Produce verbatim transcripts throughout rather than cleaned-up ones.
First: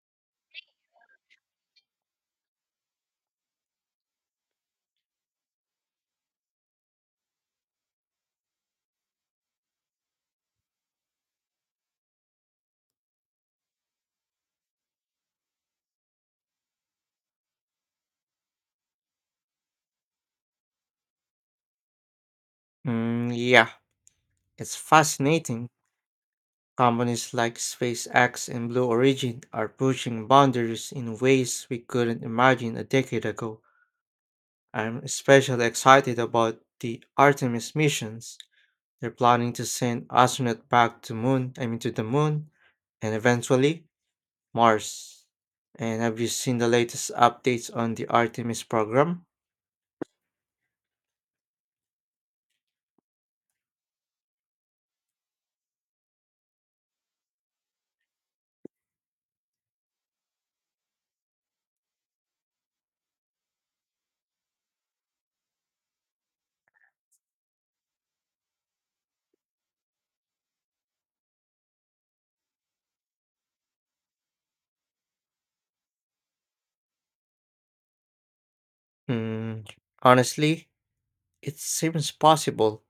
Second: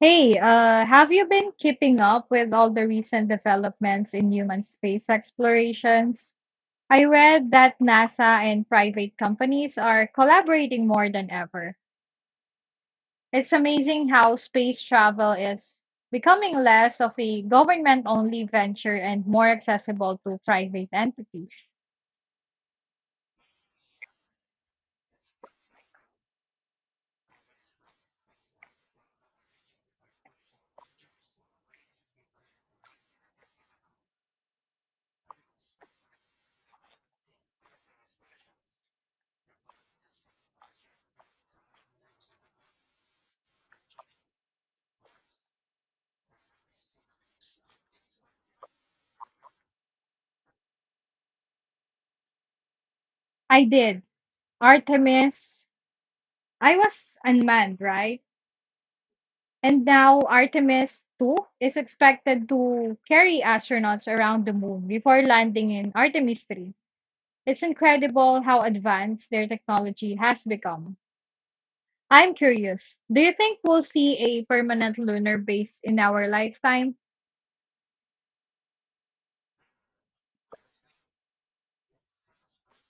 Hey, uh, have you been keeping up with all the recent developments in human space explorations? I read that NASA and private companies are collaborating more than ever. It's amazing how space travel is becoming less of a government only venture and more accessible to private entities. Mm, yeah, it's fascinating. Companies like SpaceX and Blue Origin are pushing boundaries in ways we couldn't imagine a decade ago. I'm especially excited about the Artemis missions. They're planning to send astronauts back to moon, I mean to the moon, and eventually Mars. And have you seen the latest updates on the Artemis program? I did. Artemis, I was unmanned, right? And now Artemis two is expected to carry astronauts around the moon before landing in Artemis three. It's incredible how advanced their technology has become. I'm curious, do you think we'll see a permanent lunar base in our lifetime? Hmm, Honestly, it seems possible,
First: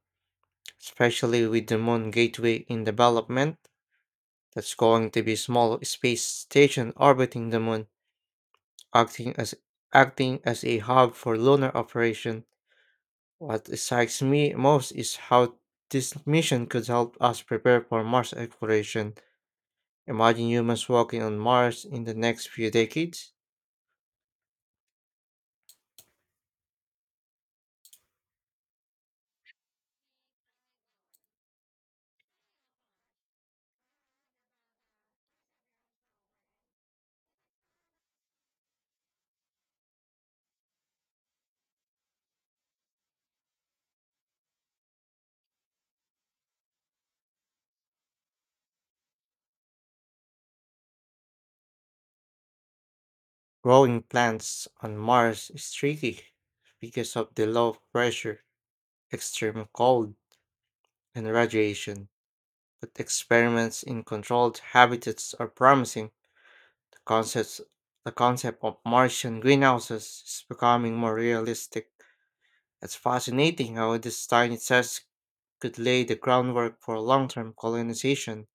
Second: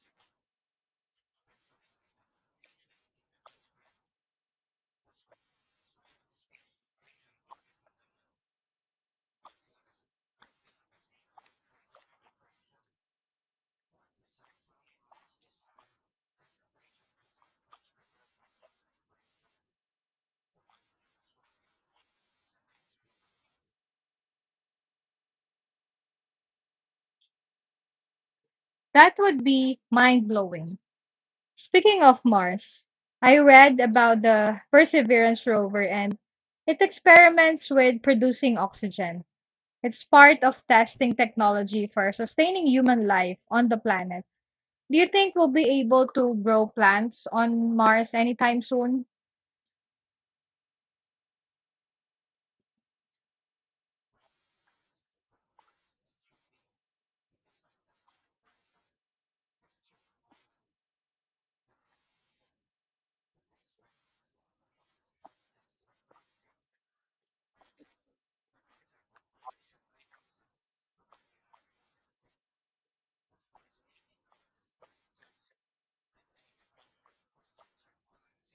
especially with the moon gateway in development. That's going to be small space station orbiting the moon, acting as acting as a hub for lunar operation. What excites me most is how this mission could help us prepare for Mars exploration. Imagine humans walking on Mars in the next few decades. That would be mind blowing. Speaking of Mars, I read about the Perseverance rover and it experiments with producing oxygen. It's part of testing technology for sustaining human life on the planet. Do you think we'll be able to grow plants on Mars anytime soon? Growing plants on Mars is tricky because of the low pressure, extreme cold, and radiation. But experiments in controlled habitats are promising. The concepts the concept of Martian greenhouses is becoming more realistic. It's fascinating how this tiny task could lay the groundwork for long term colonization.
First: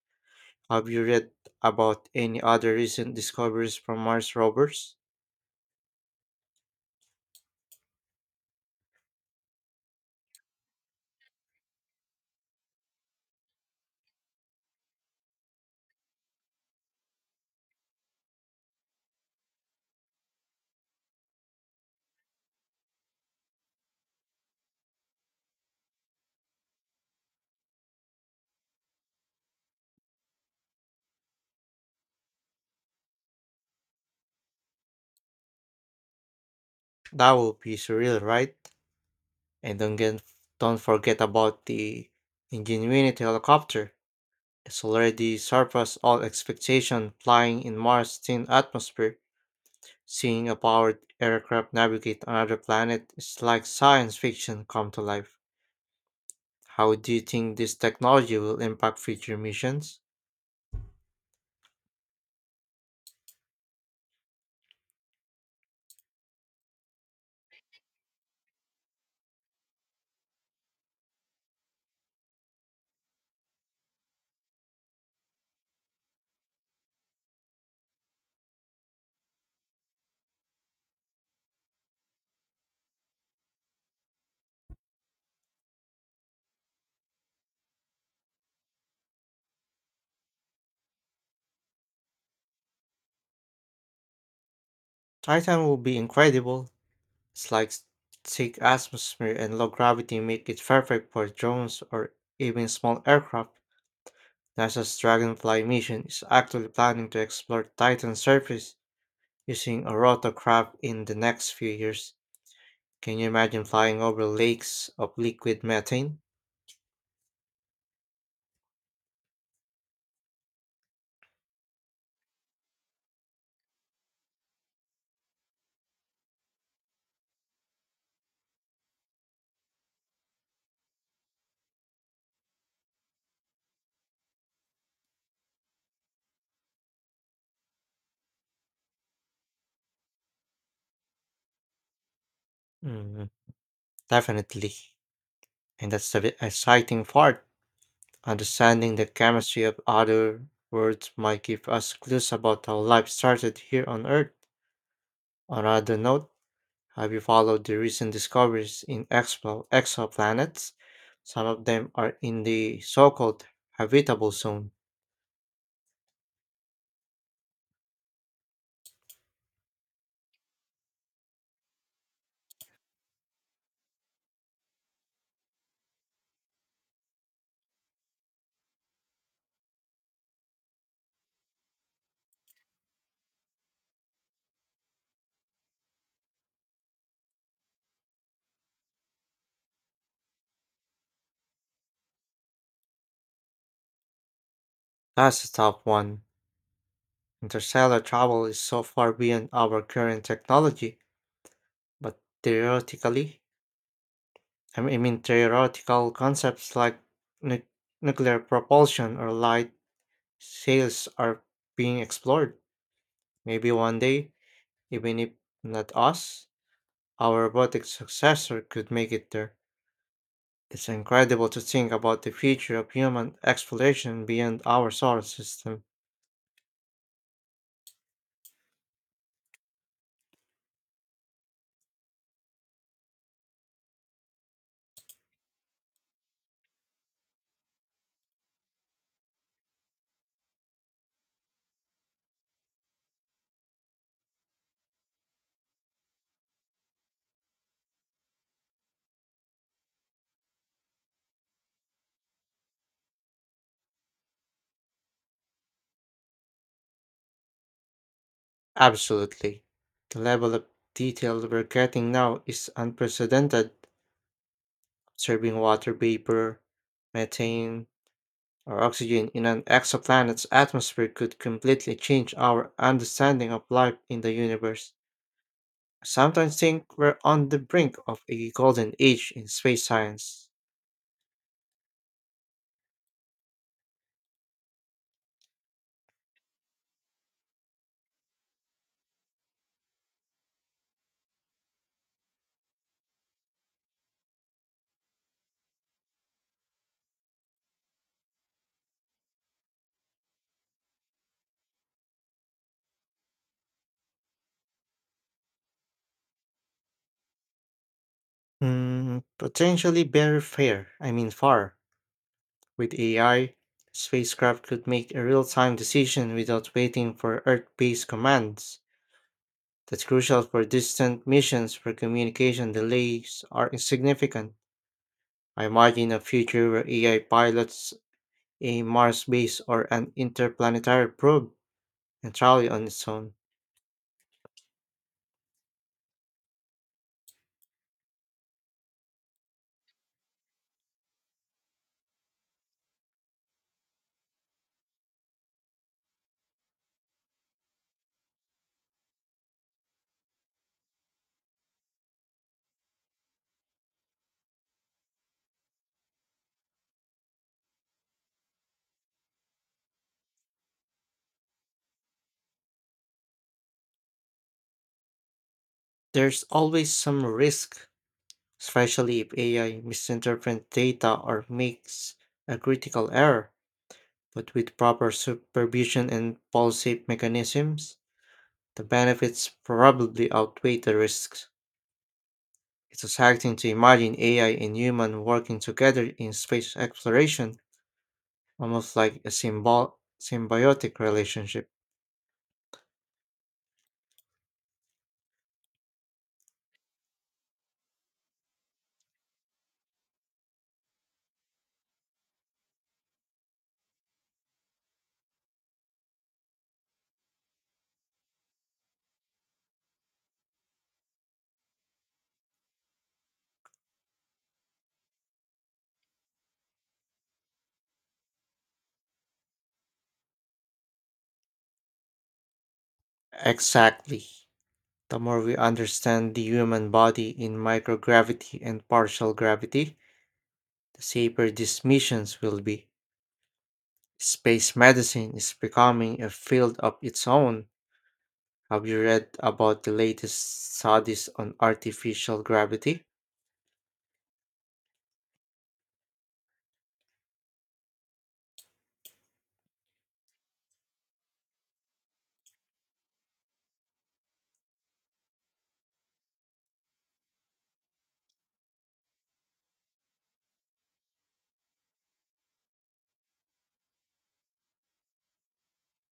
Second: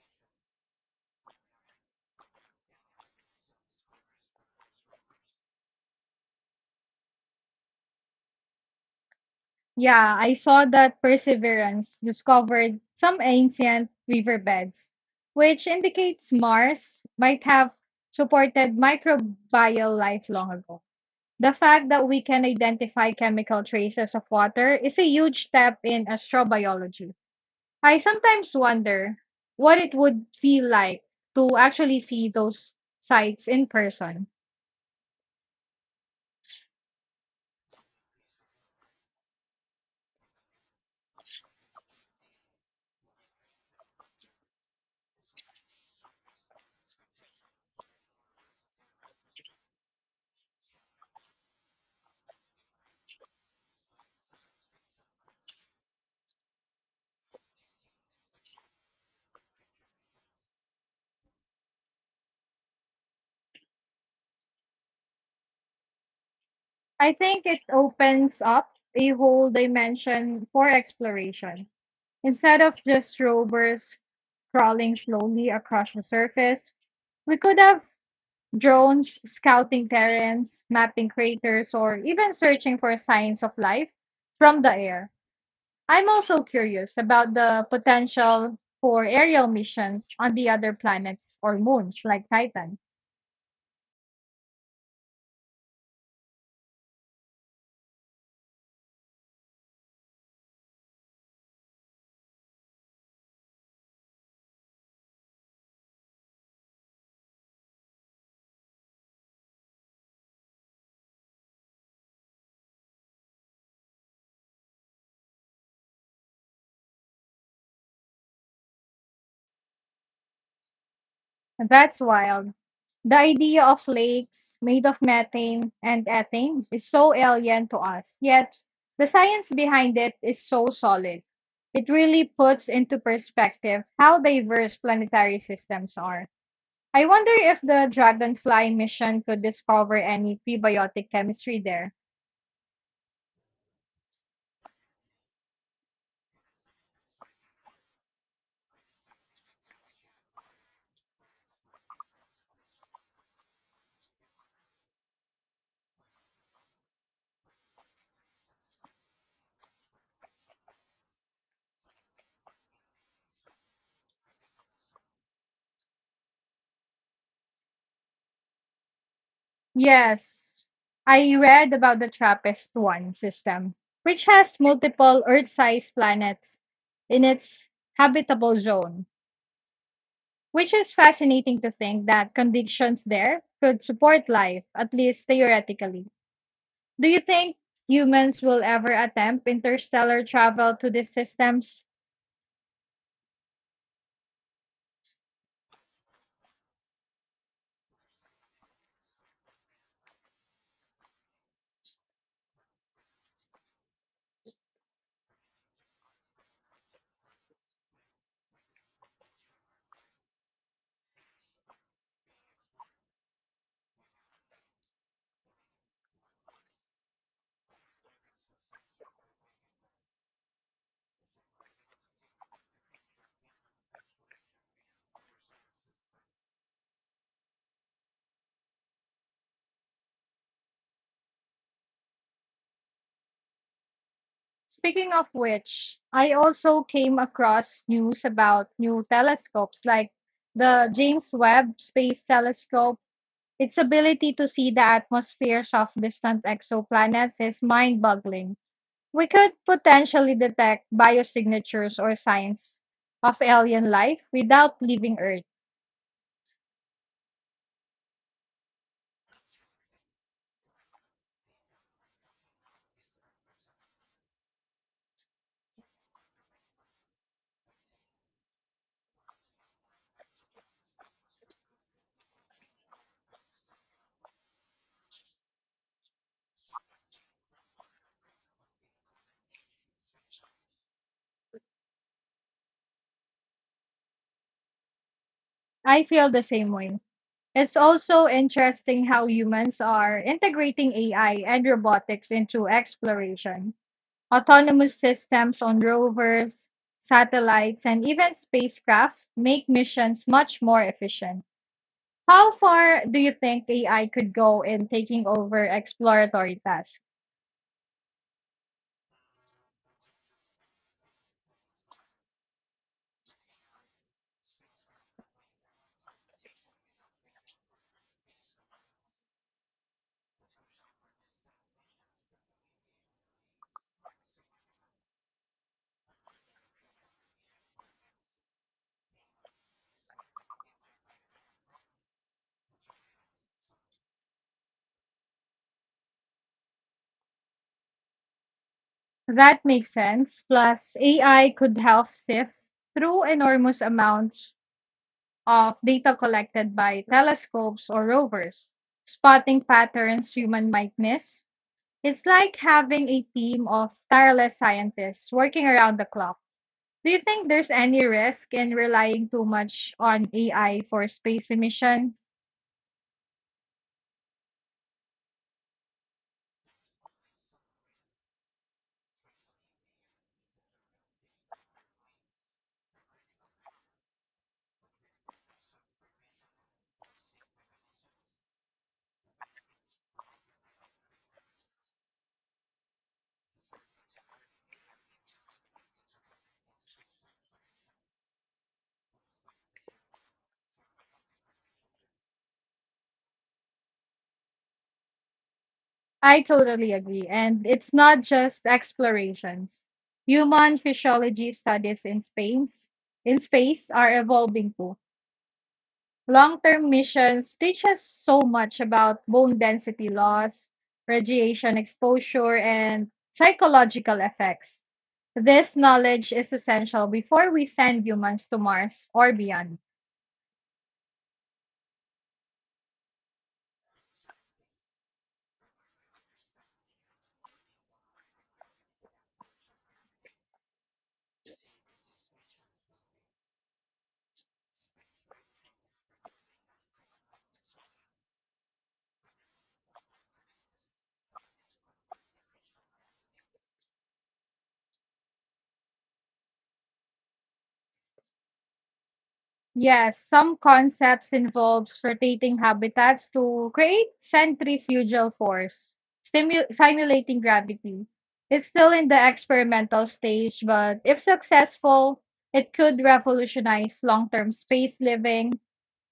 Have you read about any other recent discoveries from Mars rovers? Yeah, I saw that Perseverance discovered some ancient riverbeds, which indicates Mars might have supported microbial life long ago. The fact that we can identify chemical traces of water is a huge step in astrobiology. I sometimes wonder what it would feel like to actually see those sites in person. That would be surreal, right? And don't, get, don't forget about the Ingenuity helicopter. It's already surpassed all expectation flying in Mars' thin atmosphere. Seeing a powered aircraft navigate another planet is like science fiction come to life. How do you think this technology will impact future missions? I think it opens up a whole dimension for exploration. Instead of just rovers crawling slowly across the surface, we could have drones scouting terrains, mapping craters, or even searching for signs of life from the air. I'm also curious about the potential for aerial missions on the other planets or moons like Titan. Titan will be incredible. It's like s- thick atmosphere and low gravity make it perfect for drones or even small aircraft. NASA's Dragonfly mission is actually planning to explore Titan's surface using a rotorcraft in the next few years. Can you imagine flying over lakes of liquid methane? That's wild. The idea of lakes made of methane and ethane is so alien to us, yet the science behind it is so solid. It really puts into perspective how diverse planetary systems are. I wonder if the Dragonfly mission could discover any prebiotic chemistry there. Mm, Definitely. And that's the exciting part. Understanding the chemistry of other worlds might give us clues about how life started here on Earth. On another note, have you followed the recent discoveries in expo- exoplanets? Some of them are in the so called habitable zone. Yes, I read about the TRAPPIST one system, which has multiple Earth sized planets in its habitable zone, which is fascinating to think that conditions there could support life, at least theoretically. Do you think humans will ever attempt interstellar travel to these systems? That's a tough one. Interstellar travel is so far beyond our current technology, but theoretically, I mean, I mean theoretical concepts like nu- nuclear propulsion or light sales are being explored. Maybe one day, even if not us, our robotic successor could make it there. It's incredible to think about the future of human exploration beyond our solar system. Speaking of which, I also came across news about new telescopes like the James Webb Space Telescope. Its ability to see the atmospheres of distant exoplanets is mind boggling. We could potentially detect biosignatures or signs of alien life without leaving Earth. Absolutely. The level of detail we're getting now is unprecedented. Observing water vapor, methane, or oxygen in an exoplanet's atmosphere could completely change our understanding of life in the universe. I sometimes think we're on the brink of a golden age in space science. I feel the same way. It's also interesting how humans are integrating A I and robotics into exploration. Autonomous systems on rovers, satellites, and even spacecraft make missions much more efficient. How far do you think A I could go in taking over exploratory tasks? Mm, potentially very fair, I mean far. With A I, spacecraft could make a real-time decision without waiting for Earth-based commands. That's crucial for distant missions where communication delays are insignificant. I imagine a future where A I pilots a Mars base or an interplanetary probe entirely on its own. That makes sense. Plus, A I could help sift through enormous amounts of data collected by telescopes or rovers, spotting patterns human might miss. It's like having a team of tireless scientists working around the clock. Do you think there's any risk in relying too much on A I for space emission? There's always some risk especially if A I misinterprets data or makes a critical error. But with proper supervision and policy mechanisms, the benefits probably outweigh the risks. It's exciting to imagine A I and human working together in space exploration, almost like a symbol- symbiotic relationship. I totally agree. And it's not just explorations. Human physiology studies in space in space are evolving too. Long-term missions teach us so much about bone density loss, radiation exposure, and psychological effects. This knowledge is essential before we send humans to Mars or beyond. Exactly. The more we understand the human body in microgravity and partial gravity, the safer these missions will be. Space medicine is becoming a field of its own. Have you read about the latest studies on artificial gravity? Yes, some concepts involves rotating habitats to create centrifugal force, stimu- simulating gravity. It's still in the experimental stage, but if successful, it could revolutionize long-term space living.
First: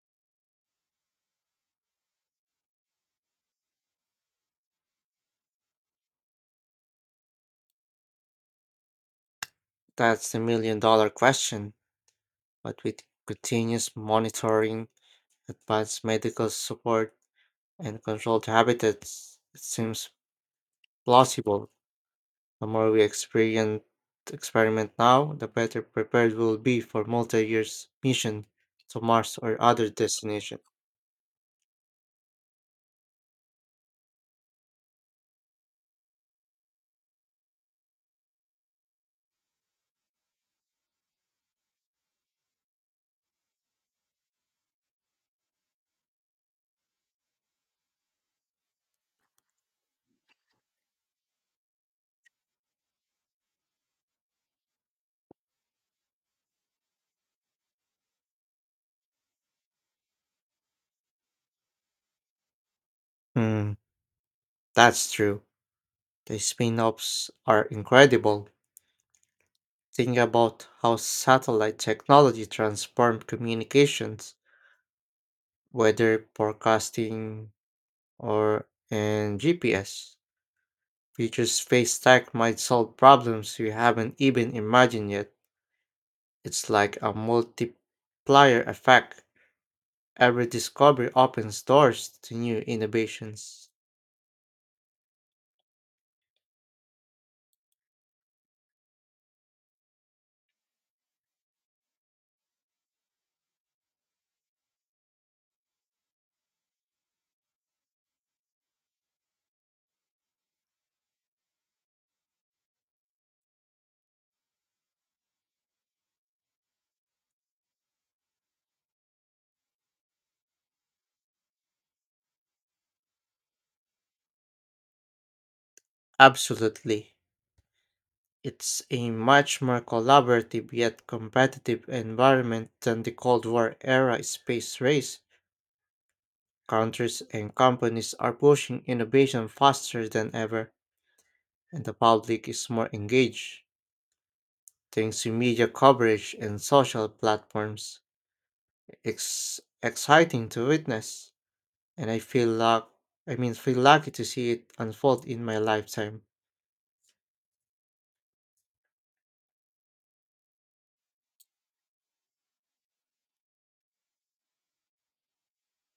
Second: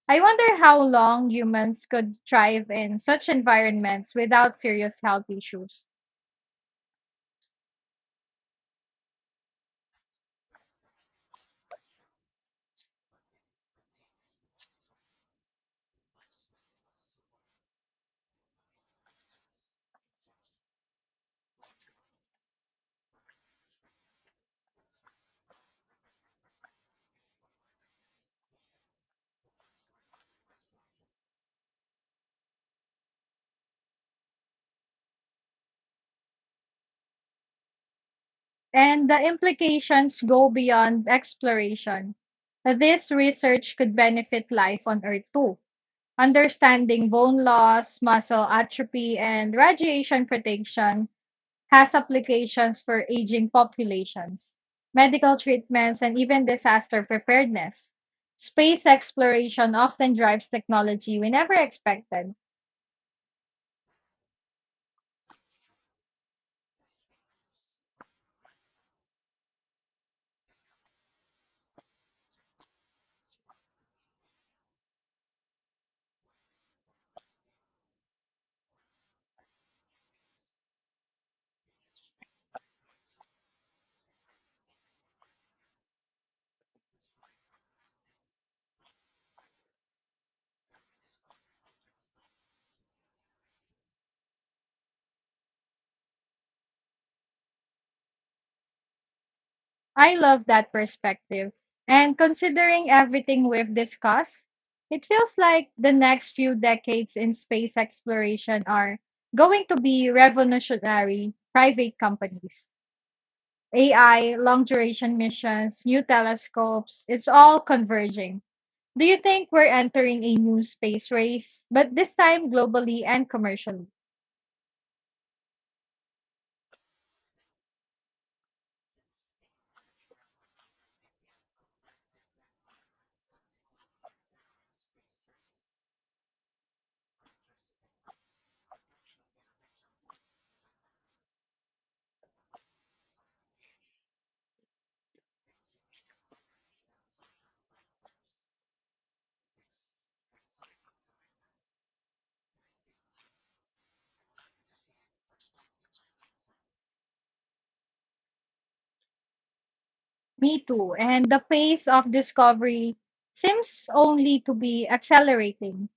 I wonder how long humans could thrive in such environments without serious health issues. That's the million dollar question, but with continuous monitoring, advanced medical support, and controlled habitats, it seems plausible. The more we experience, Experiment now, the better prepared we'll be for multi years mission to Mars or other destination. And the implications go beyond exploration. This research could benefit life on Earth too, understanding bone loss, muscle atrophy, and radiation protection has applications for aging populations, medical treatments, and even disaster preparedness. Space exploration often drives technology we never expected. Hmm, that's true. The spin offs are incredible. Think about how satellite technology transformed communications, weather forecasting, or and G P S. Future space tech might solve problems we haven't even imagined yet. It's like a multiplier effect. Every discovery opens doors to new innovations. I love that perspective. And considering everything we've discussed, it feels like the next few decades in space exploration are going to be revolutionary private companies. A I, long duration missions, new telescopes, it's all converging. Do you think we're entering a new space race, but this time globally and commercially? Absolutely. It's a much more collaborative yet competitive environment than the Cold War era space race. Countries and companies are pushing innovation faster than ever, and the public is more engaged, thanks to media coverage and social platforms. It's exciting to witness, and I feel luck I mean feel lucky to see it unfold in my lifetime. Me too. And the pace of discovery seems only to be accelerating.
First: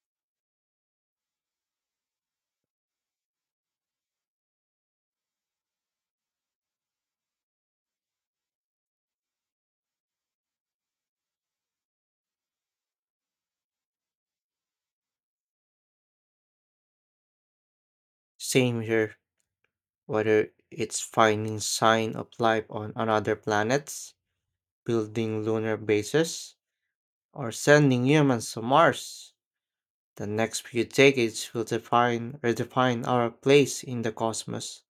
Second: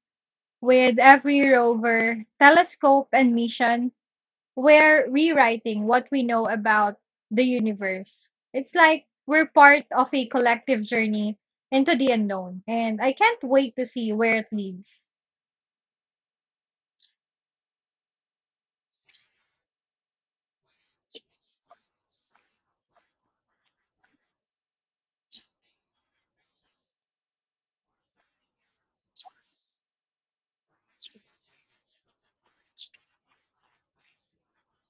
With every rover, telescope, and mission we're rewriting what we know about the universe. It's like we're part of a collective journey into the unknown, and I can't wait to see where it leads. Same here, whether it's finding sign of life on another planets building lunar bases, or sending humans to Mars. The next few decades will define redefine our place in the cosmos.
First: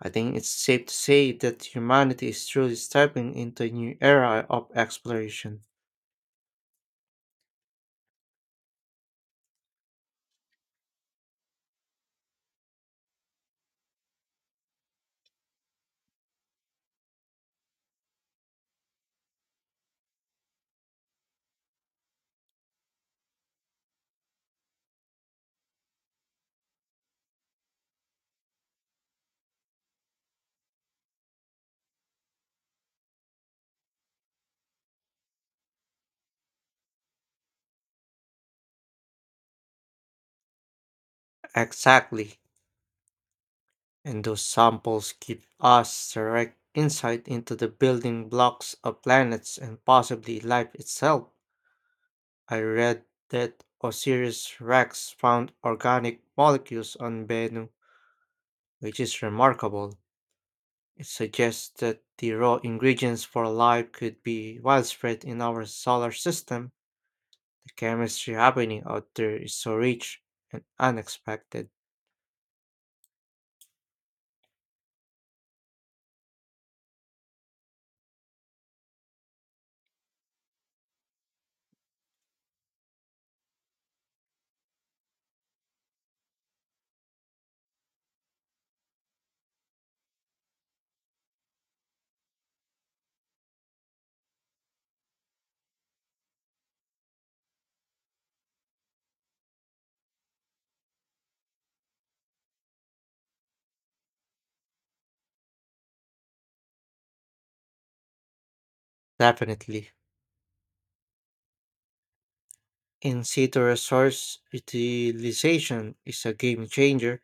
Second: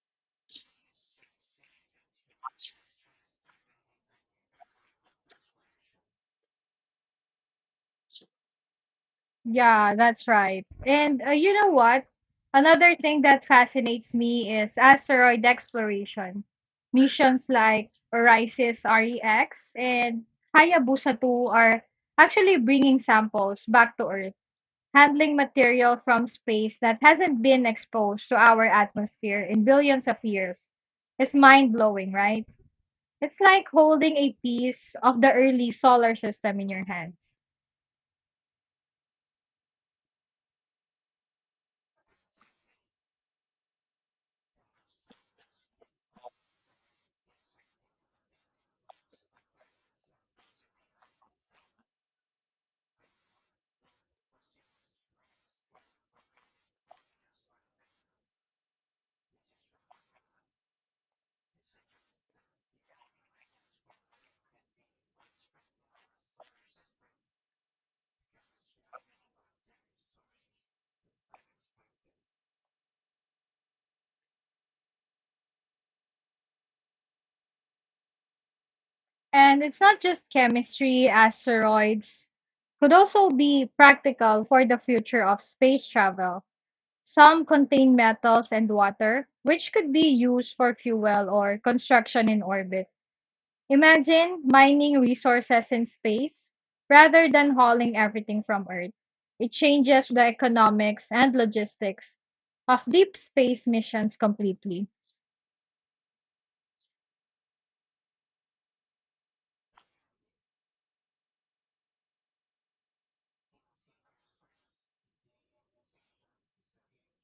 I think it's safe to say that humanity is truly stepping into a new era of exploration. Yeah, that's right. And uh, you know what? Another thing that fascinates me is asteroid exploration. Missions like Orisis REX and Hayabusa two are actually bringing samples back to Earth. Handling material from space that hasn't been exposed to our atmosphere in billions of years is mind blowing, right? It's like holding a piece of the early solar system in your hands. Exactly. And those samples give us direct insight into the building blocks of planets and possibly life itself. I read that Osiris Rex found organic molecules on Bennu which is remarkable. It suggests that the raw ingredients for life could be widespread in our solar system. The chemistry happening out there is so rich and unexpected. And it's not just chemistry, asteroids could also be practical for the future of space travel. Some contain metals and water, which could be used for fuel or construction in orbit. Imagine mining resources in space rather than hauling everything from Earth. It changes the economics and logistics of deep space missions completely. Definitely. In situ resource utilization is a game changer.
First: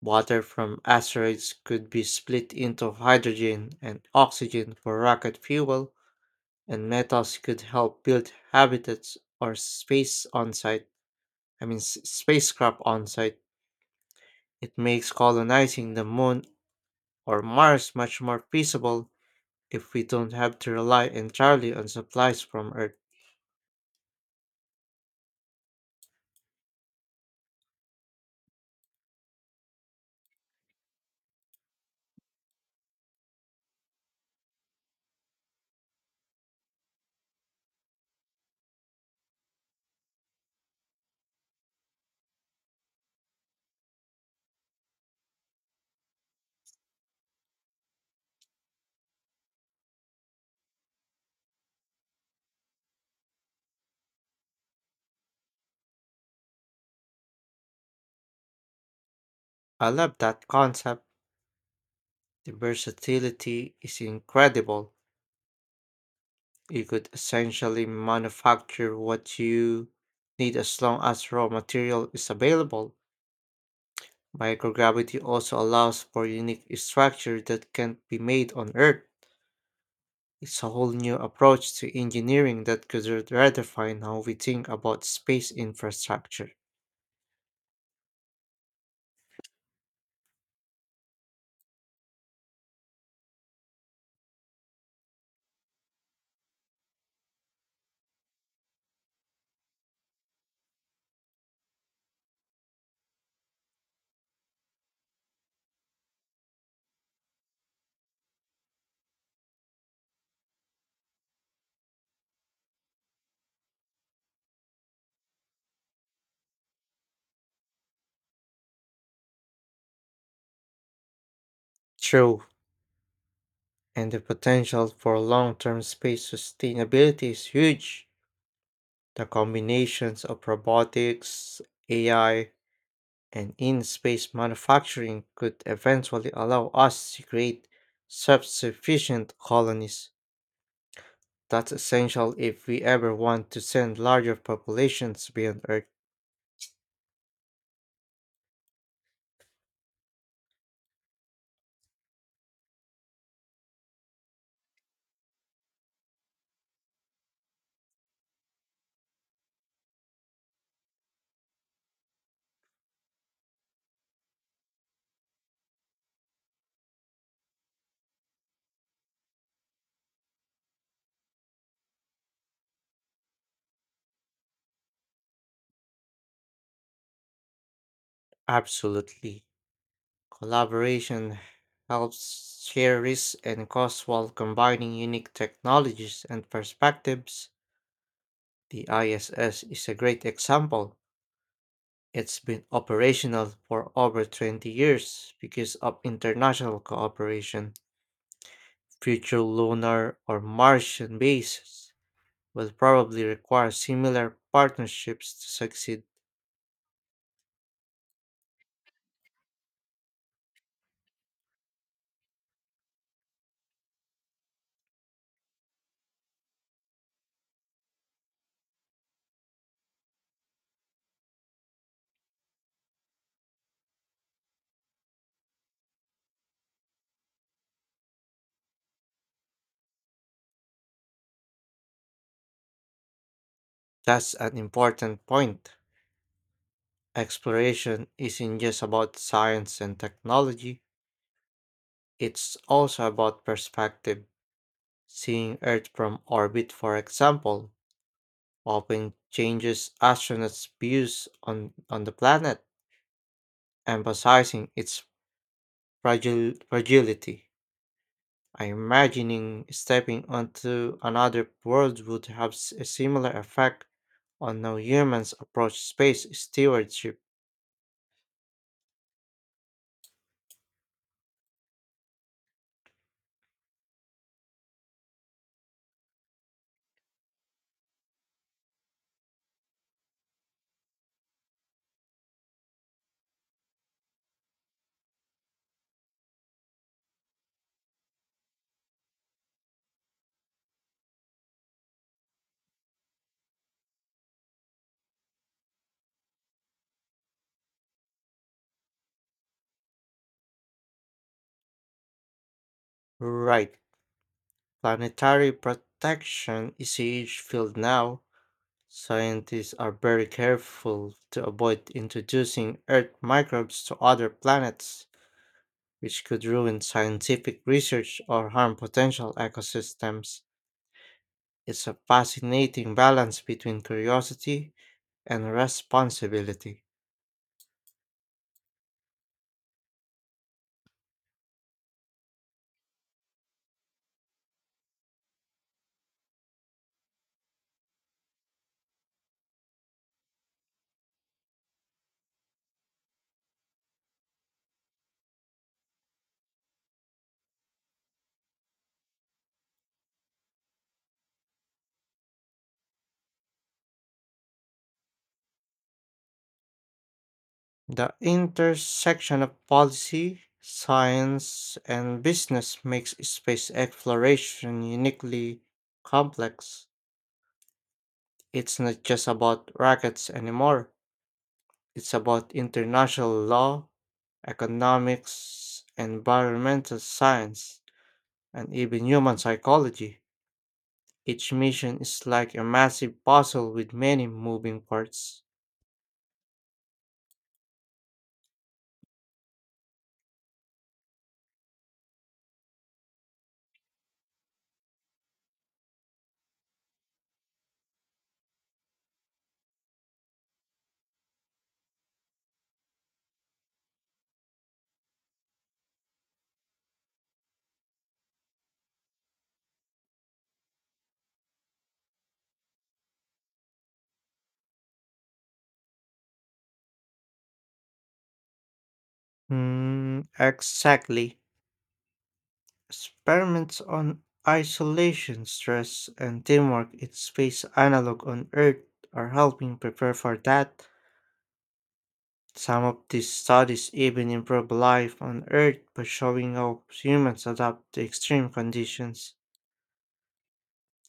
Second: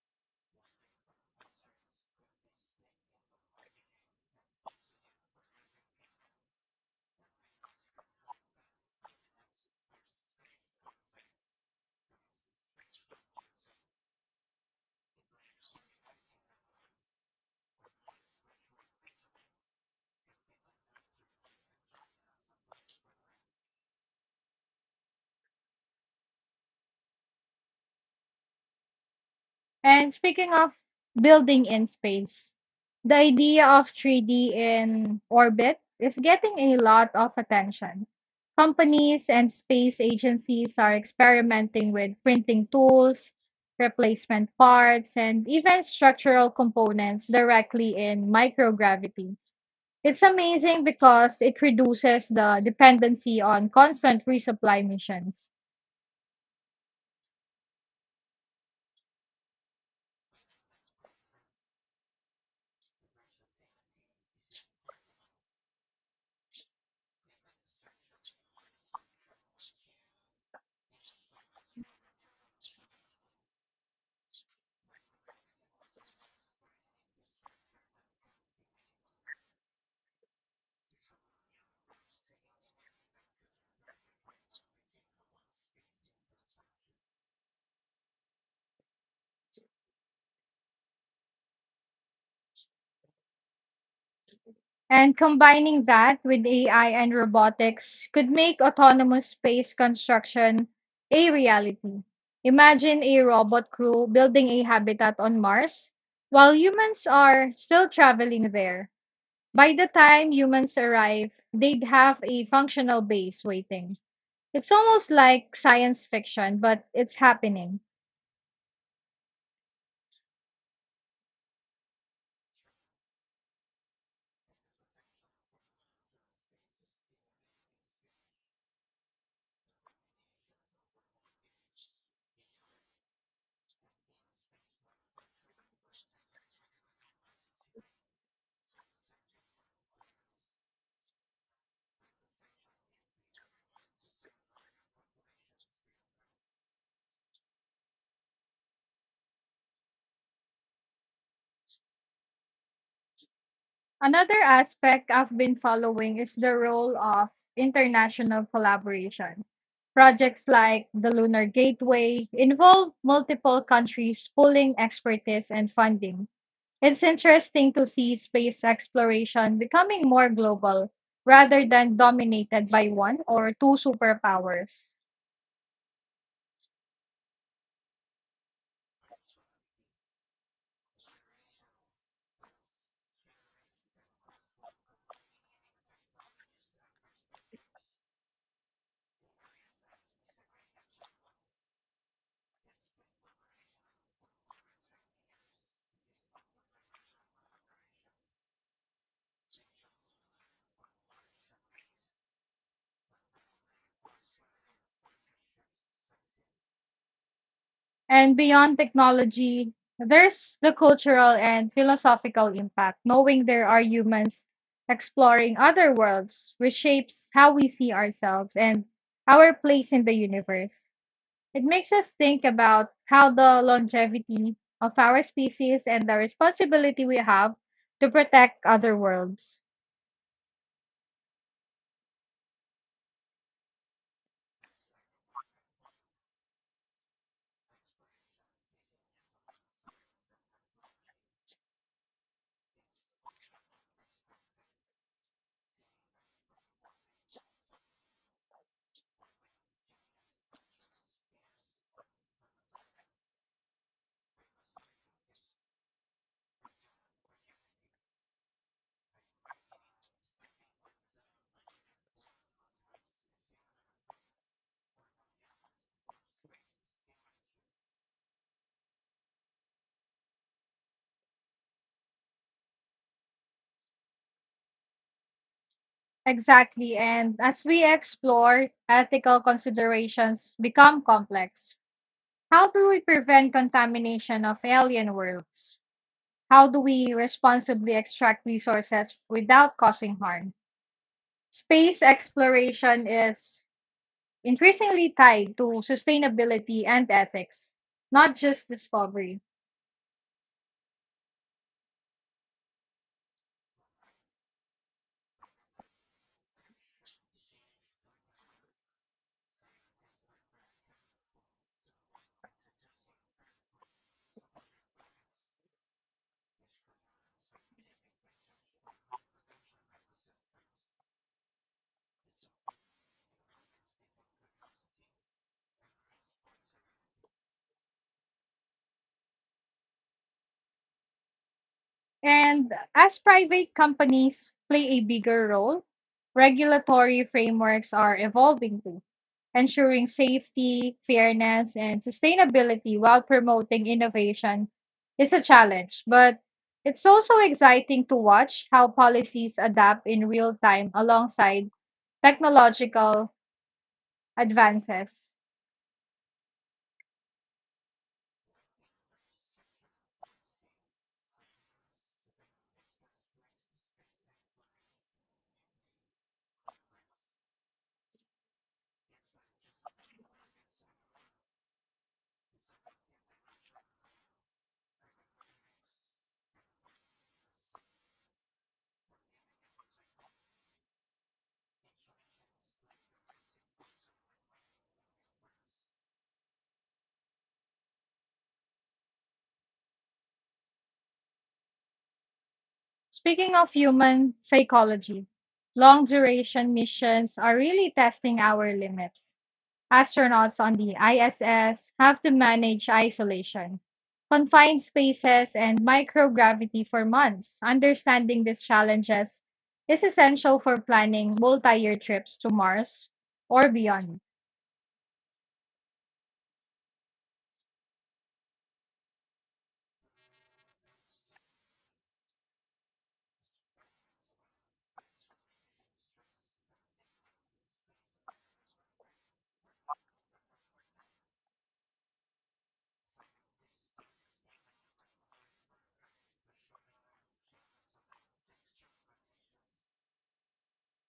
Water from asteroids could be split into hydrogen and oxygen for rocket fuel, and metals could help build habitats or space on site. I mean, s- spacecraft on site. It makes colonizing the moon or Mars much more feasible if we don't have to rely entirely on supplies from Earth. And speaking of building in space, the idea of three D in orbit is getting a lot of attention. Companies and space agencies are experimenting with printing tools, replacement parts, and even structural components directly in microgravity. It's amazing because it reduces the dependency on constant resupply missions. I love that concept. The versatility is incredible. You could essentially manufacture what you need as long as raw material is available. Microgravity also allows for unique structure that can't be made on Earth. It's a whole new approach to engineering that could redefine how we think about space infrastructure. And combining that with A I and robotics could make autonomous space construction a reality. Imagine a robot crew building a habitat on Mars while humans are still traveling there. By the time humans arrive, they'd have a functional base waiting. It's almost like science fiction, but it's happening. True, and the potential for long term space sustainability is huge. The combinations of robotics, A I, and in space manufacturing could eventually allow us to create self sufficient colonies. That's essential if we ever want to send larger populations beyond Earth. Another aspect I've been following is the role of international collaboration. Projects like the Lunar Gateway involve multiple countries pooling expertise and funding. It's interesting to see space exploration becoming more global rather than dominated by one or two superpowers. Absolutely. Collaboration helps share risks and costs while combining unique technologies and perspectives. The I S S is a great example. It's been operational for over twenty years because of international cooperation. Future lunar or Martian bases will probably require similar partnerships to succeed. And beyond technology, there's the cultural and philosophical impact. Knowing there are humans exploring other worlds, reshapes how we see ourselves and our place in the universe. It makes us think about how the longevity of our species and the responsibility we have to protect other worlds. That's an important point. Exploration isn't just about science and technology, it's also about perspective. Seeing Earth from orbit, for example, often changes astronauts' views on, on the planet, emphasizing its fragile, fragility. I am imagining stepping onto another world would have s- a similar effect on how humans approach space stewardship. Exactly. And as we explore, ethical considerations become complex. How do we prevent contamination of alien worlds? How do we responsibly extract resources without causing harm? Space exploration is increasingly tied to sustainability and ethics, not just discovery. Right. Planetary protection is a huge field now. Scientists are very careful to avoid introducing Earth microbes to other planets, which could ruin scientific research or harm potential ecosystems. It's a fascinating balance between curiosity and responsibility. And as private companies play a bigger role, regulatory frameworks are evolving too, ensuring safety, fairness, and sustainability while promoting innovation is a challenge. But it's also exciting to watch how policies adapt in real time alongside technological advances. The intersection of policy, science, and business makes space exploration uniquely complex. It's not just about rockets anymore, it's about international law, economics, environmental science, and even human psychology. Each mission is like a massive puzzle with many moving parts. Speaking of human psychology, long duration missions are really testing our limits. Astronauts on the I S S have to manage isolation, confined spaces, and microgravity for months. Understanding these challenges is essential for planning multi year trips to Mars or beyond. Hmm, exactly. Experiments on isolation, stress, and teamwork in space analog on Earth are helping prepare for that. Some of these studies even improve life on Earth by showing how humans adapt to extreme conditions.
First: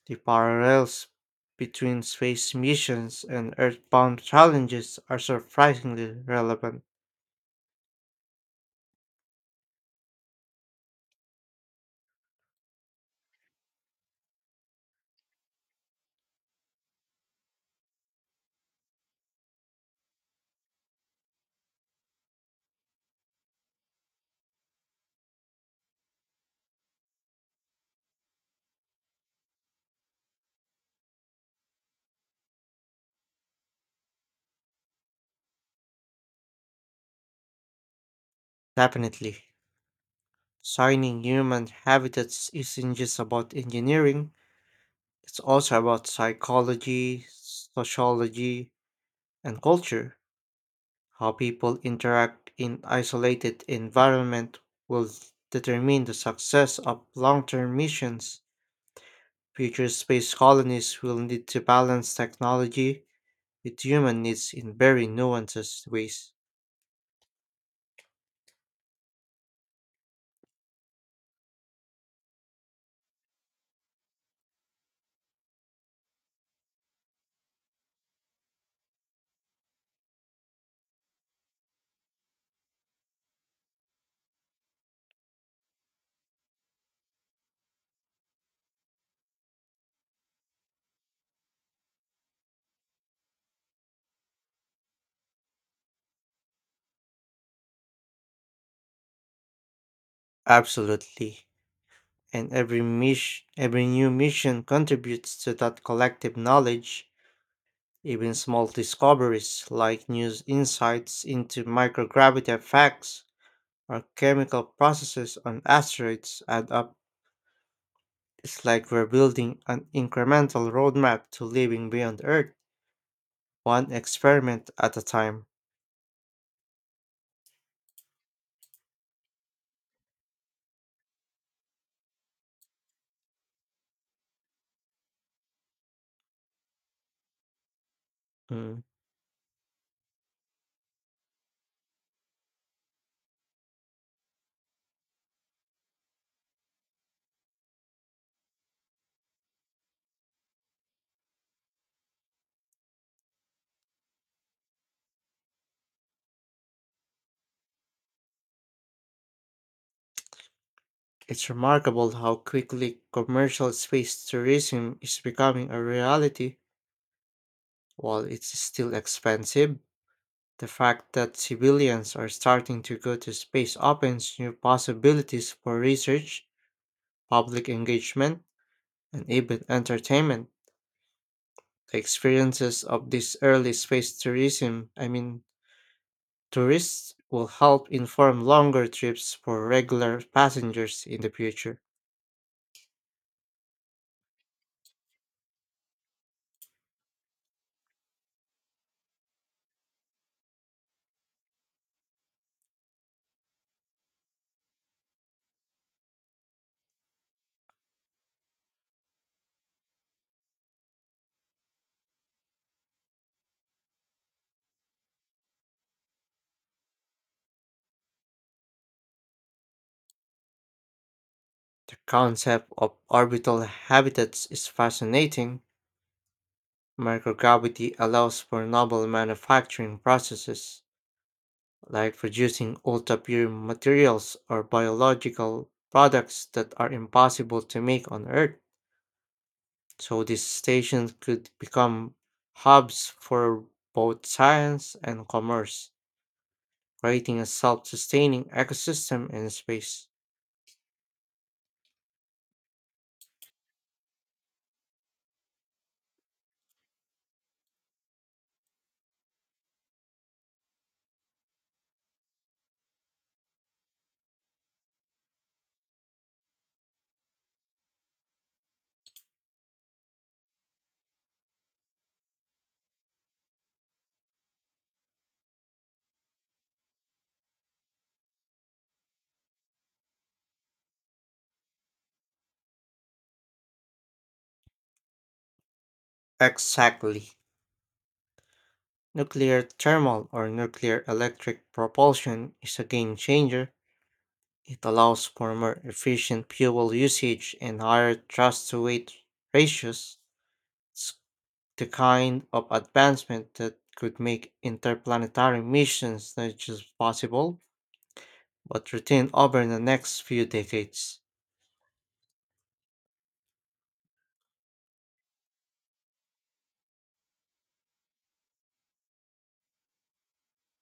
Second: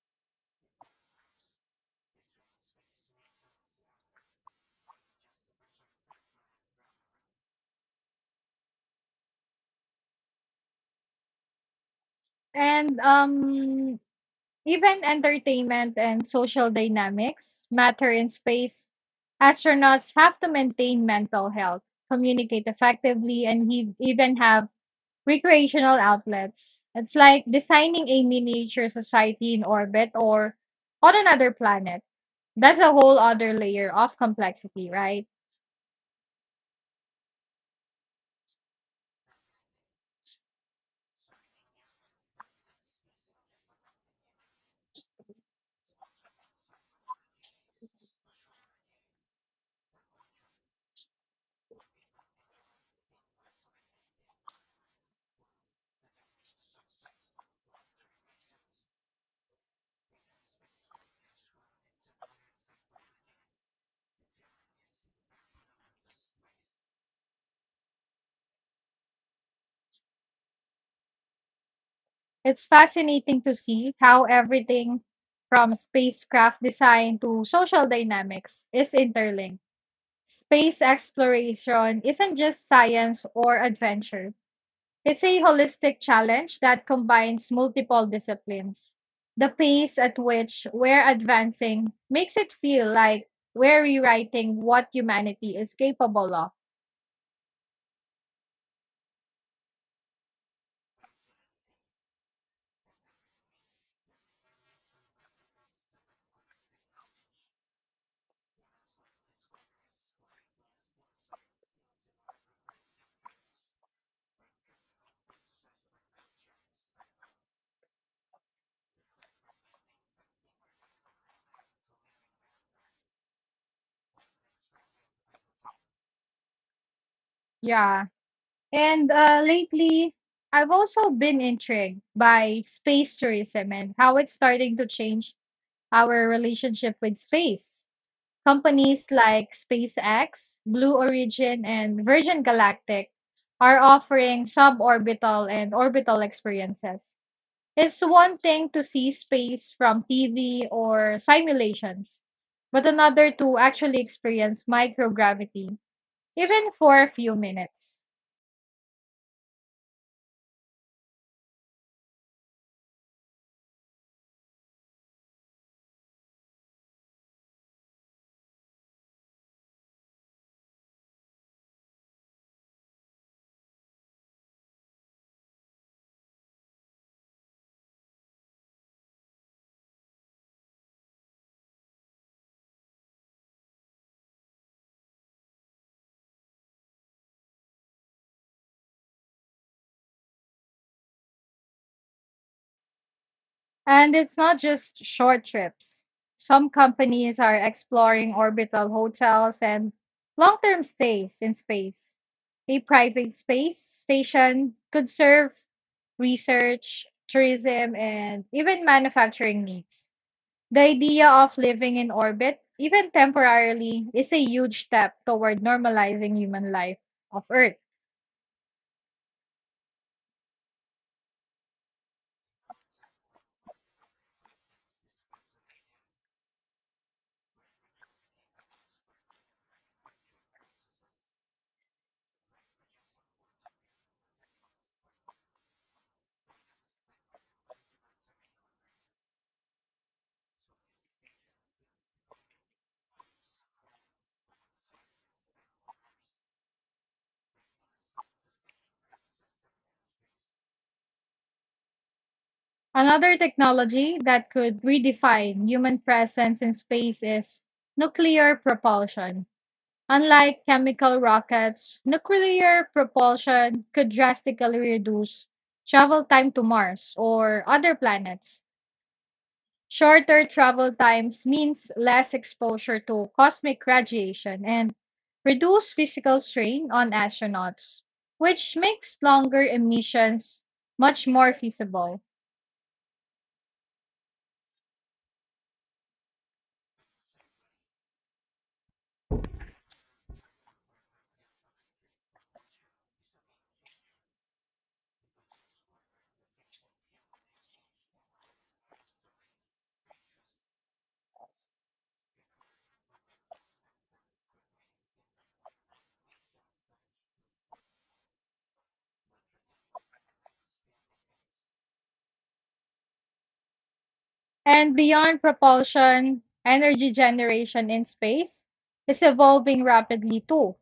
The parallels between space missions and Earthbound challenges are surprisingly relevant. And um, even entertainment and social dynamics matter in space. Astronauts have to maintain mental health, communicate effectively, and he- even have recreational outlets. It's like designing a miniature society in orbit or on another planet. That's a whole other layer of complexity, right? Definitely. Designing human habitats isn't just about engineering, it's also about psychology, sociology, and culture. How people interact in isolated environment will determine the success of long-term missions. Future space colonies will need to balance technology with human needs in very nuanced ways. It's fascinating to see how everything from spacecraft design to social dynamics is interlinked. Space exploration isn't just science or adventure. It's a holistic challenge that combines multiple disciplines. The pace at which we're advancing makes it feel like we're rewriting what humanity is capable of. Absolutely. And every mission, every new mission contributes to that collective knowledge. Even small discoveries like new insights into microgravity effects or chemical processes on asteroids add up. It's like we're building an incremental roadmap to living beyond Earth, one experiment at a time. Yeah. And uh, lately, I've also been intrigued by space tourism and how it's starting to change our relationship with space. Mm. Companies like SpaceX, Blue Origin, and Virgin Galactic are offering suborbital and orbital experiences. It's one thing to see space from T V or simulations, but another to actually experience microgravity, even for a few minutes. It's remarkable how quickly commercial space tourism is becoming a reality. While it's still expensive, the fact that civilians are starting to go to space opens new possibilities for research public engagement, and even entertainment. The experiences of this early space tourism, I mean, tourists, will help inform longer trips for regular passengers in the future. And it's not just short trips. Some companies are exploring orbital hotels and long term stays in space. A private space station could serve research, tourism, and even manufacturing needs. The idea of living in orbit, even temporarily, is a huge step toward normalizing human life off Earth. The concept of orbital habitats is fascinating. Microgravity allows for novel manufacturing processes, like producing ultra pure materials or biological products that are impossible to make on Earth. So these stations could become hubs for both science and commerce, creating a self sustaining ecosystem in space. Another technology that could redefine human presence in space is nuclear propulsion. Unlike chemical rockets, nuclear propulsion could drastically reduce travel time to Mars or other planets. Shorter travel times means less exposure to cosmic radiation and reduce physical strain on astronauts, which makes longer emissions much more feasible. Exactly. Nuclear thermal or nuclear electric propulsion is a game changer. It allows for more efficient fuel usage and higher thrust to weight ratios. It's the kind of advancement that could make interplanetary missions not just possible but routine over the next few decades. And beyond propulsion, energy generation in space is evolving rapidly too.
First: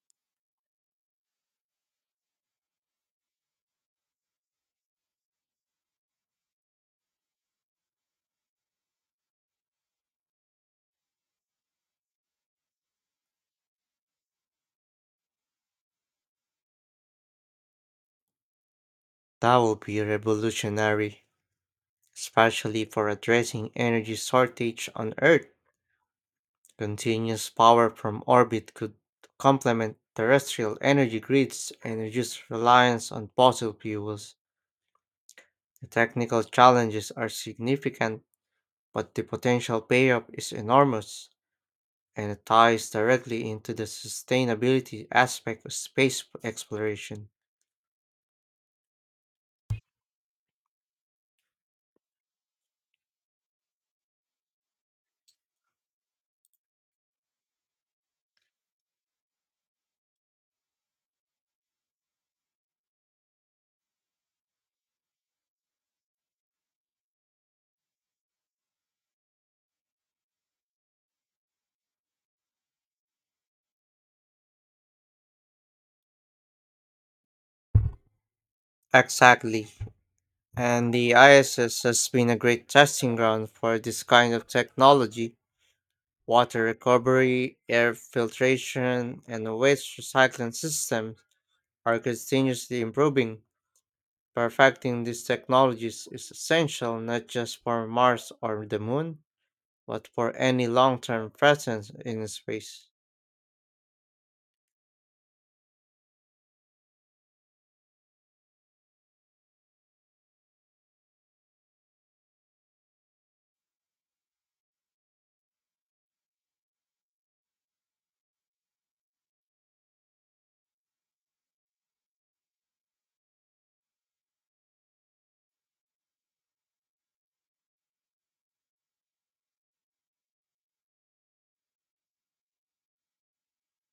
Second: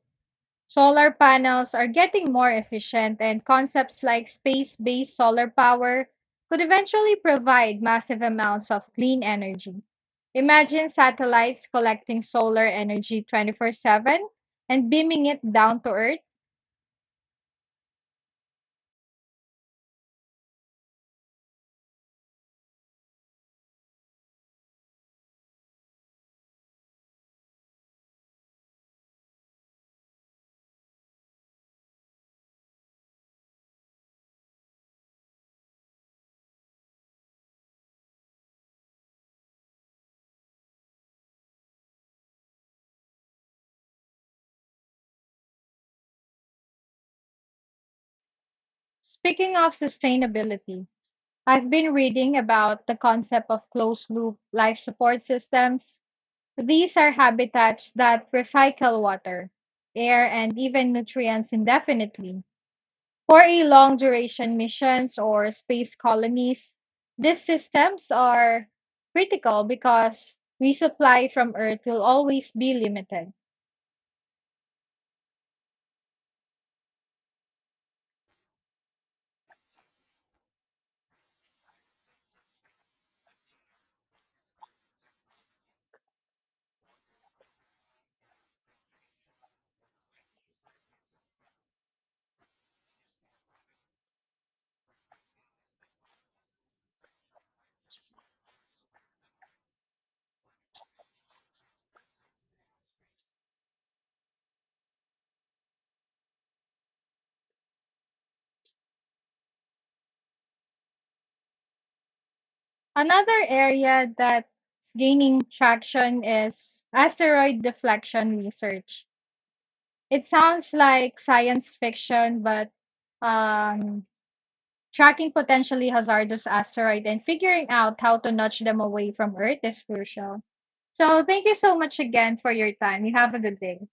Solar panels are getting more efficient, and concepts like space based solar power could eventually provide massive amounts of clean energy. Imagine satellites collecting solar energy twenty-four seven and beaming it down to Earth. That will be revolutionary, especially for addressing energy shortage on Earth. Continuous power from orbit could complement terrestrial energy grids and reduce reliance on fossil fuels. The technical challenges are significant, but the potential payoff is enormous, and it ties directly into the sustainability aspect of space exploration. Speaking of sustainability, I've been reading about the concept of closed loop life support systems. These are habitats that recycle water, air, and even nutrients indefinitely. For a long duration missions or space colonies, these systems are critical because resupply from Earth will always be limited. Exactly. And the I S S has been a great testing ground for this kind of technology. Water recovery, air filtration, and waste recycling systems are continuously improving. Perfecting these technologies is essential not just for Mars or the Moon, but for any long term presence in space. Another area that's gaining traction is asteroid deflection research. It sounds like science fiction, but um, tracking potentially hazardous asteroid and figuring out how to nudge them away from Earth is crucial. So, thank you so much again for your time. You have a good day.